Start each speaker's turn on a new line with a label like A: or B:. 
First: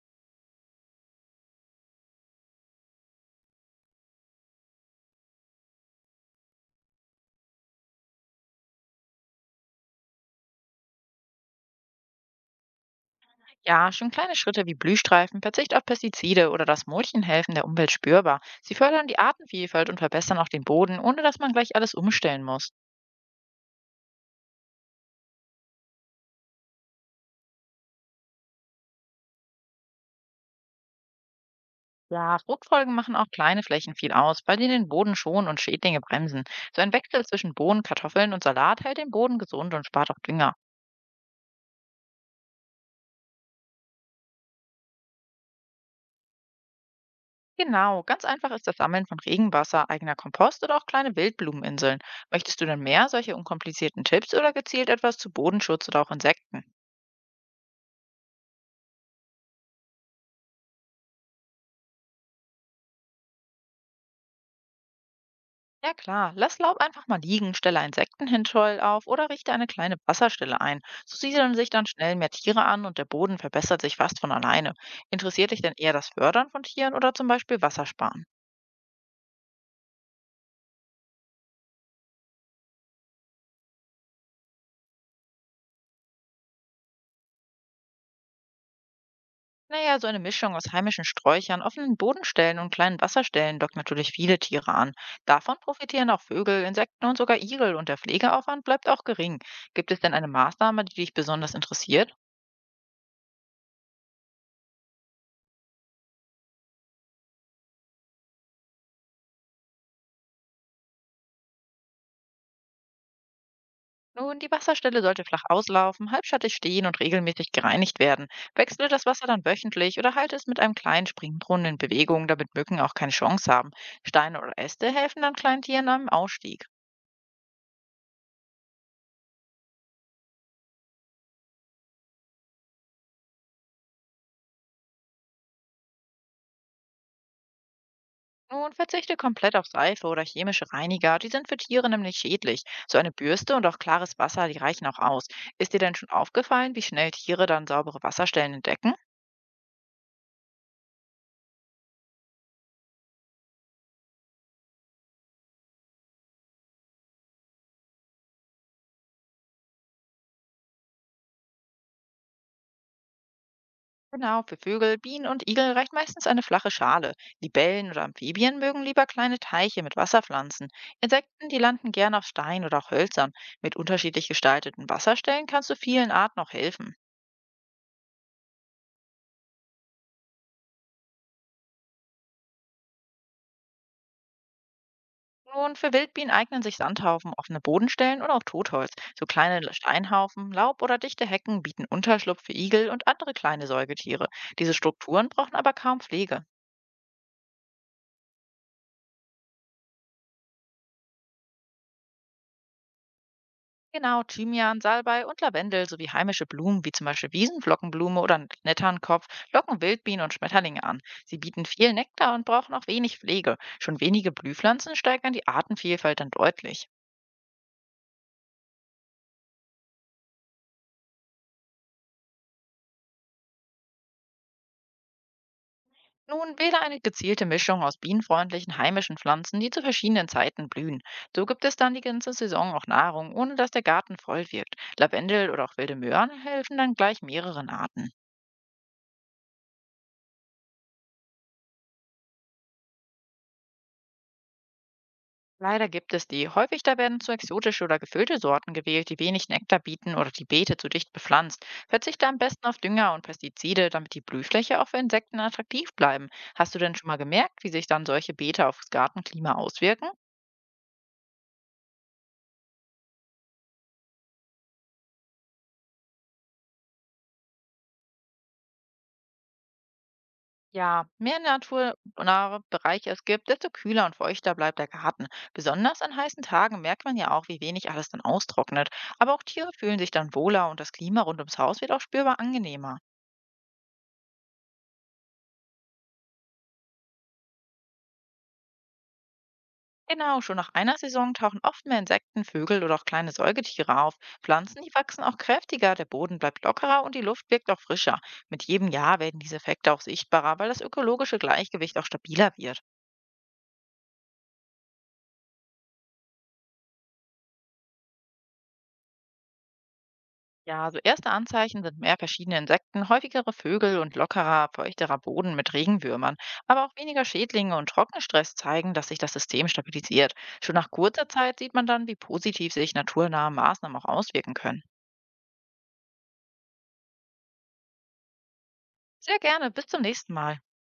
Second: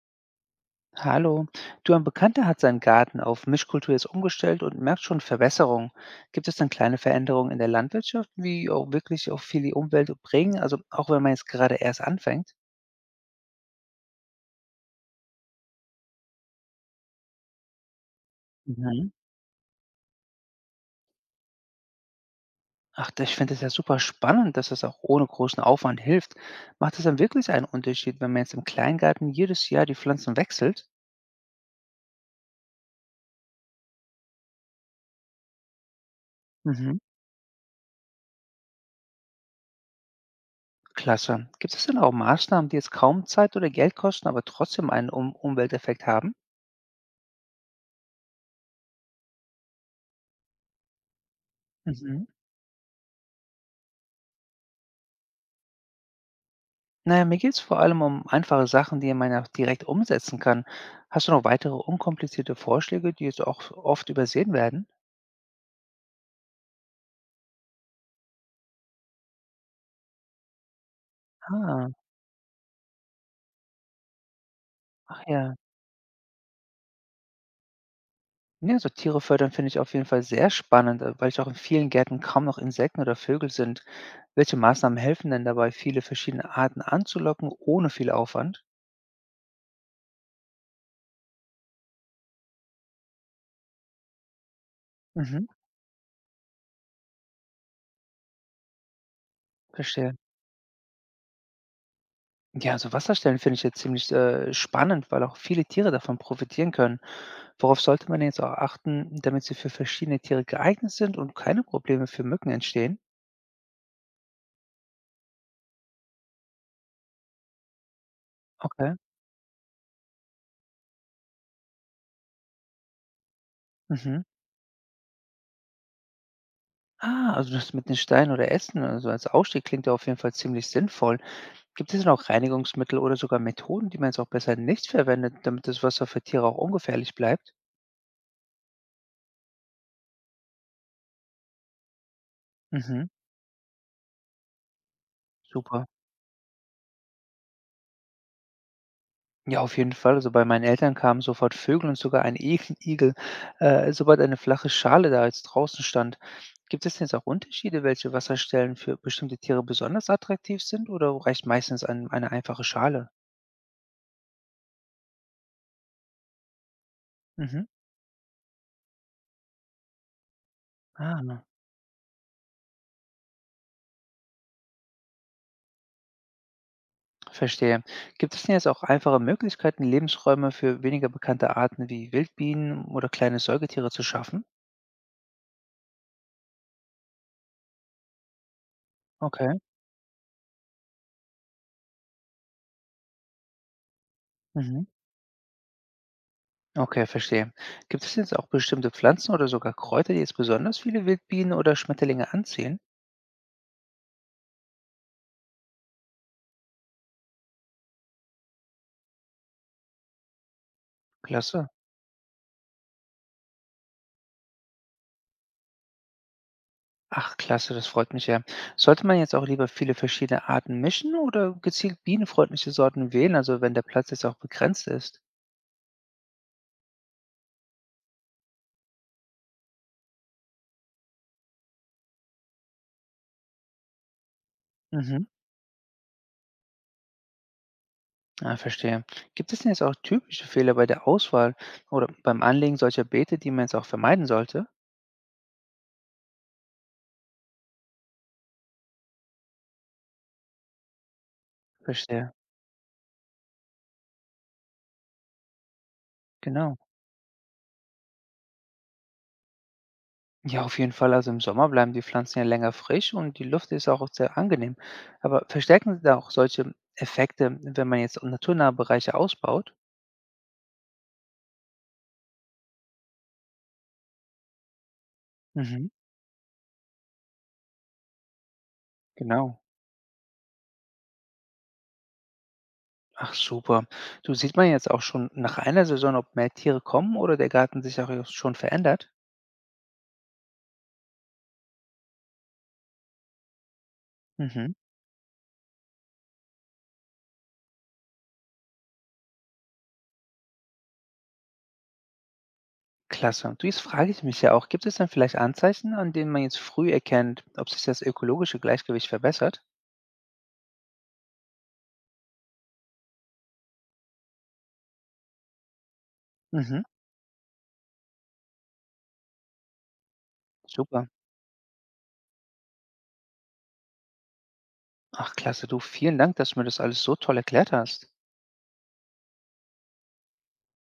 A: Hallo. Du, ein Bekannter hat seinen Garten auf Mischkultur jetzt umgestellt und merkt schon Verbesserungen. Gibt es dann kleine Veränderungen in der Landwirtschaft, die auch wirklich auch viel die Umwelt bringen? Also auch wenn man jetzt gerade erst anfängt?
B: Ja, schon kleine Schritte wie Blühstreifen, Verzicht auf Pestizide oder das Mulchen helfen der Umwelt spürbar. Sie fördern
A: Mhm.
B: die Artenvielfalt und verbessern auch den Boden, ohne dass man gleich alles umstellen muss.
A: Ach, das- ich finde das ja super spannend, dass das auch ohne großen Aufwand hilft. Macht es dann wirklich einen Unterschied, wenn man jetzt im Kleingarten jedes Jahr die Pflanzen wechselt?
B: Ja, Fruchtfolgen machen auch kleine Flächen viel aus, bei denen den Boden schonen und Schädlinge bremsen. So ein
A: Mhm.
B: Wechsel zwischen Bohnen, Kartoffeln und Salat hält den Boden gesund und spart auch Dünger.
A: Klasse. Gibt es denn auch Maßnahmen, die jetzt kaum Zeit oder Geld kosten, aber trotzdem einen um Umwelteffekt haben?
B: Genau, ganz einfach ist das Sammeln von Regenwasser, eigener Kompost oder auch kleine Wildblumeninseln.
A: Mhm.
B: Möchtest du dann mehr solche unkomplizierten Tipps oder gezielt etwas zu Bodenschutz oder auch Insekten?
A: Naja, ja, mir geht's vor allem um einfache Sachen, die man ja auch direkt umsetzen kann. Hast du noch weitere unkomplizierte Vorschläge, die jetzt auch oft übersehen werden?
B: Ja klar, lass Laub einfach mal liegen, stelle Insektenhinscheu auf oder richte eine kleine Wasserstelle ein. So siedeln sich dann
A: Ah,
B: schnell mehr Tiere an und der Boden verbessert sich fast von alleine.
A: ach
B: Interessiert
A: ja.
B: dich denn eher das Fördern von Tieren oder zum Beispiel Wassersparen?
A: Ja, so Tiere fördern finde ich auf jeden Fall sehr spannend, weil ich auch in vielen Gärten kaum noch Insekten oder Vögel sind. Welche Maßnahmen helfen denn dabei, viele verschiedene Arten anzulocken, ohne viel Aufwand?
B: Naja, so eine Mischung aus heimischen Sträuchern, offenen Bodenstellen und kleinen Wasserstellen lockt natürlich viele Tiere an.
A: Mhm,
B: Davon profitieren auch Vögel, Insekten und sogar Igel und der Pflegeaufwand bleibt auch gering. Gibt es
A: verstehe.
B: denn eine Maßnahme, die dich besonders interessiert?
A: Ja, so Wasserstellen finde ich jetzt ziemlich spannend, weil auch viele Tiere davon profitieren können. Worauf sollte man jetzt auch achten, damit sie für verschiedene Tiere geeignet sind und keine Probleme für Mücken entstehen?
B: Nun, die Wasserstelle sollte flach auslaufen, halbschattig stehen und regelmäßig gereinigt werden. Wechsle
A: Okay.
B: das Wasser dann wöchentlich oder halte es mit einem kleinen Springbrunnen in Bewegung, damit Mücken auch keine Chance haben.
A: Mhm.
B: Steine oder Äste helfen dann kleinen Tieren am Ausstieg.
A: Ah, also das mit den Steinen oder Ästen, also als Ausstieg klingt ja auf jeden Fall ziemlich sinnvoll. Gibt es denn auch Reinigungsmittel oder sogar Methoden, die man jetzt auch besser nicht verwendet, damit das Wasser für Tiere auch ungefährlich bleibt?
B: Nun verzichte komplett auf Seife oder chemische Reiniger, die sind für Tiere nämlich schädlich. So
A: Mhm.
B: eine Bürste und auch klares Wasser, die reichen auch aus. Ist dir
A: Super.
B: denn schon aufgefallen, wie schnell Tiere dann saubere Wasserstellen entdecken?
A: Ja, auf jeden Fall. Also, bei meinen Eltern kamen sofort Vögel und sogar ein I Igel, sobald eine flache Schale da jetzt draußen stand. Gibt es denn jetzt auch Unterschiede, welche Wasserstellen für bestimmte Tiere besonders attraktiv sind oder reicht meistens eine einfache Schale?
B: Genau, für Vögel, Bienen und Igel reicht meistens eine flache Schale.
A: Mhm.
B: Libellen oder Amphibien mögen lieber kleine Teiche mit Wasserpflanzen.
A: Ah,
B: Insekten, die landen gern auf Stein oder auch Hölzern. Mit unterschiedlich gestalteten Wasserstellen kannst du vielen Arten auch helfen.
A: verstehe. Gibt es denn jetzt auch einfache Möglichkeiten, Lebensräume für weniger bekannte Arten wie Wildbienen oder kleine Säugetiere zu schaffen?
B: Nun, für Wildbienen eignen sich Sandhaufen, offene Bodenstellen oder auch Totholz. So
A: Okay.
B: kleine Steinhaufen, Laub oder dichte Hecken bieten Unterschlupf für Igel und andere kleine Säugetiere. Diese
A: Mhm.
B: Strukturen brauchen aber kaum Pflege.
A: Okay, verstehe. Gibt es jetzt auch bestimmte Pflanzen oder sogar Kräuter, die jetzt besonders viele Wildbienen oder Schmetterlinge anziehen?
B: Genau, Thymian, Salbei und Lavendel sowie heimische Blumen wie zum Beispiel Wiesenflockenblume oder Netternkopf locken Wildbienen und Schmetterlinge an. Sie bieten
A: Klasse.
B: viel Nektar und brauchen auch wenig Pflege. Schon wenige Blühpflanzen steigern die Artenvielfalt dann deutlich.
A: Ach, klasse, das freut mich ja. Sollte man jetzt auch lieber viele verschiedene Arten mischen oder gezielt bienenfreundliche Sorten wählen, also wenn der Platz jetzt auch begrenzt ist?
B: Nun wähle eine gezielte Mischung aus bienenfreundlichen heimischen Pflanzen, die zu verschiedenen Zeiten blühen. So gibt es dann die ganze Saison auch Nahrung, ohne dass der Garten voll wirkt.
A: Mhm.
B: Lavendel oder auch wilde Möhren helfen dann gleich mehreren Arten.
A: Ah, verstehe. Gibt es denn jetzt auch typische Fehler bei der Auswahl oder beim Anlegen solcher Beete, die man jetzt auch vermeiden sollte?
B: Leider gibt es die. Häufig da werden zu exotische oder gefüllte Sorten gewählt, die wenig Nektar bieten oder die Beete zu dicht bepflanzt. Verzichte
A: Verstehe.
B: am besten auf Dünger und Pestizide, damit die Blühfläche auch für Insekten attraktiv bleiben. Hast
A: Genau.
B: du denn schon mal gemerkt, wie sich dann solche Beete aufs Gartenklima auswirken?
A: Ja, auf jeden Fall. Also im Sommer bleiben die Pflanzen ja länger frisch und die Luft ist auch sehr angenehm. Aber verstärken Sie da auch solche Effekte, wenn man jetzt naturnahe Bereiche ausbaut?
B: Ja, mehr naturnahe Bereiche es gibt, desto kühler und feuchter bleibt der Garten.
A: Mhm.
B: Besonders an heißen Tagen merkt man ja auch, wie wenig alles dann austrocknet. Aber auch
A: Genau.
B: Tiere fühlen sich dann wohler und das Klima rund ums Haus wird auch spürbar angenehmer.
A: Ach super. Du, sieht man jetzt auch schon nach einer Saison, ob mehr Tiere kommen oder der Garten sich auch erst schon verändert?
B: Genau, schon nach einer Saison tauchen oft mehr Insekten, Vögel oder auch kleine Säugetiere auf.
A: Mhm.
B: Pflanzen, die wachsen auch kräftiger, der Boden bleibt lockerer und die Luft wirkt auch frischer. Mit jedem Jahr werden diese Effekte auch sichtbarer, weil das ökologische Gleichgewicht auch stabiler wird.
A: Klasse. Und du, jetzt frage ich mich ja auch, gibt es denn vielleicht Anzeichen, an denen man jetzt früh erkennt, ob sich das ökologische Gleichgewicht verbessert?
B: Ja, so erste Anzeichen sind mehr verschiedene Insekten, häufigere Vögel und lockerer, feuchterer Boden mit Regenwürmern.
A: Mhm.
B: Aber auch weniger Schädlinge und Trockenstress zeigen, dass sich das System stabilisiert. Schon nach
A: Super.
B: kurzer Zeit sieht man dann, wie positiv sich naturnahe Maßnahmen auch auswirken können.
A: Ach klasse, du, vielen Dank, dass du mir das alles so toll erklärt hast.
B: Sehr gerne, bis zum nächsten Mal.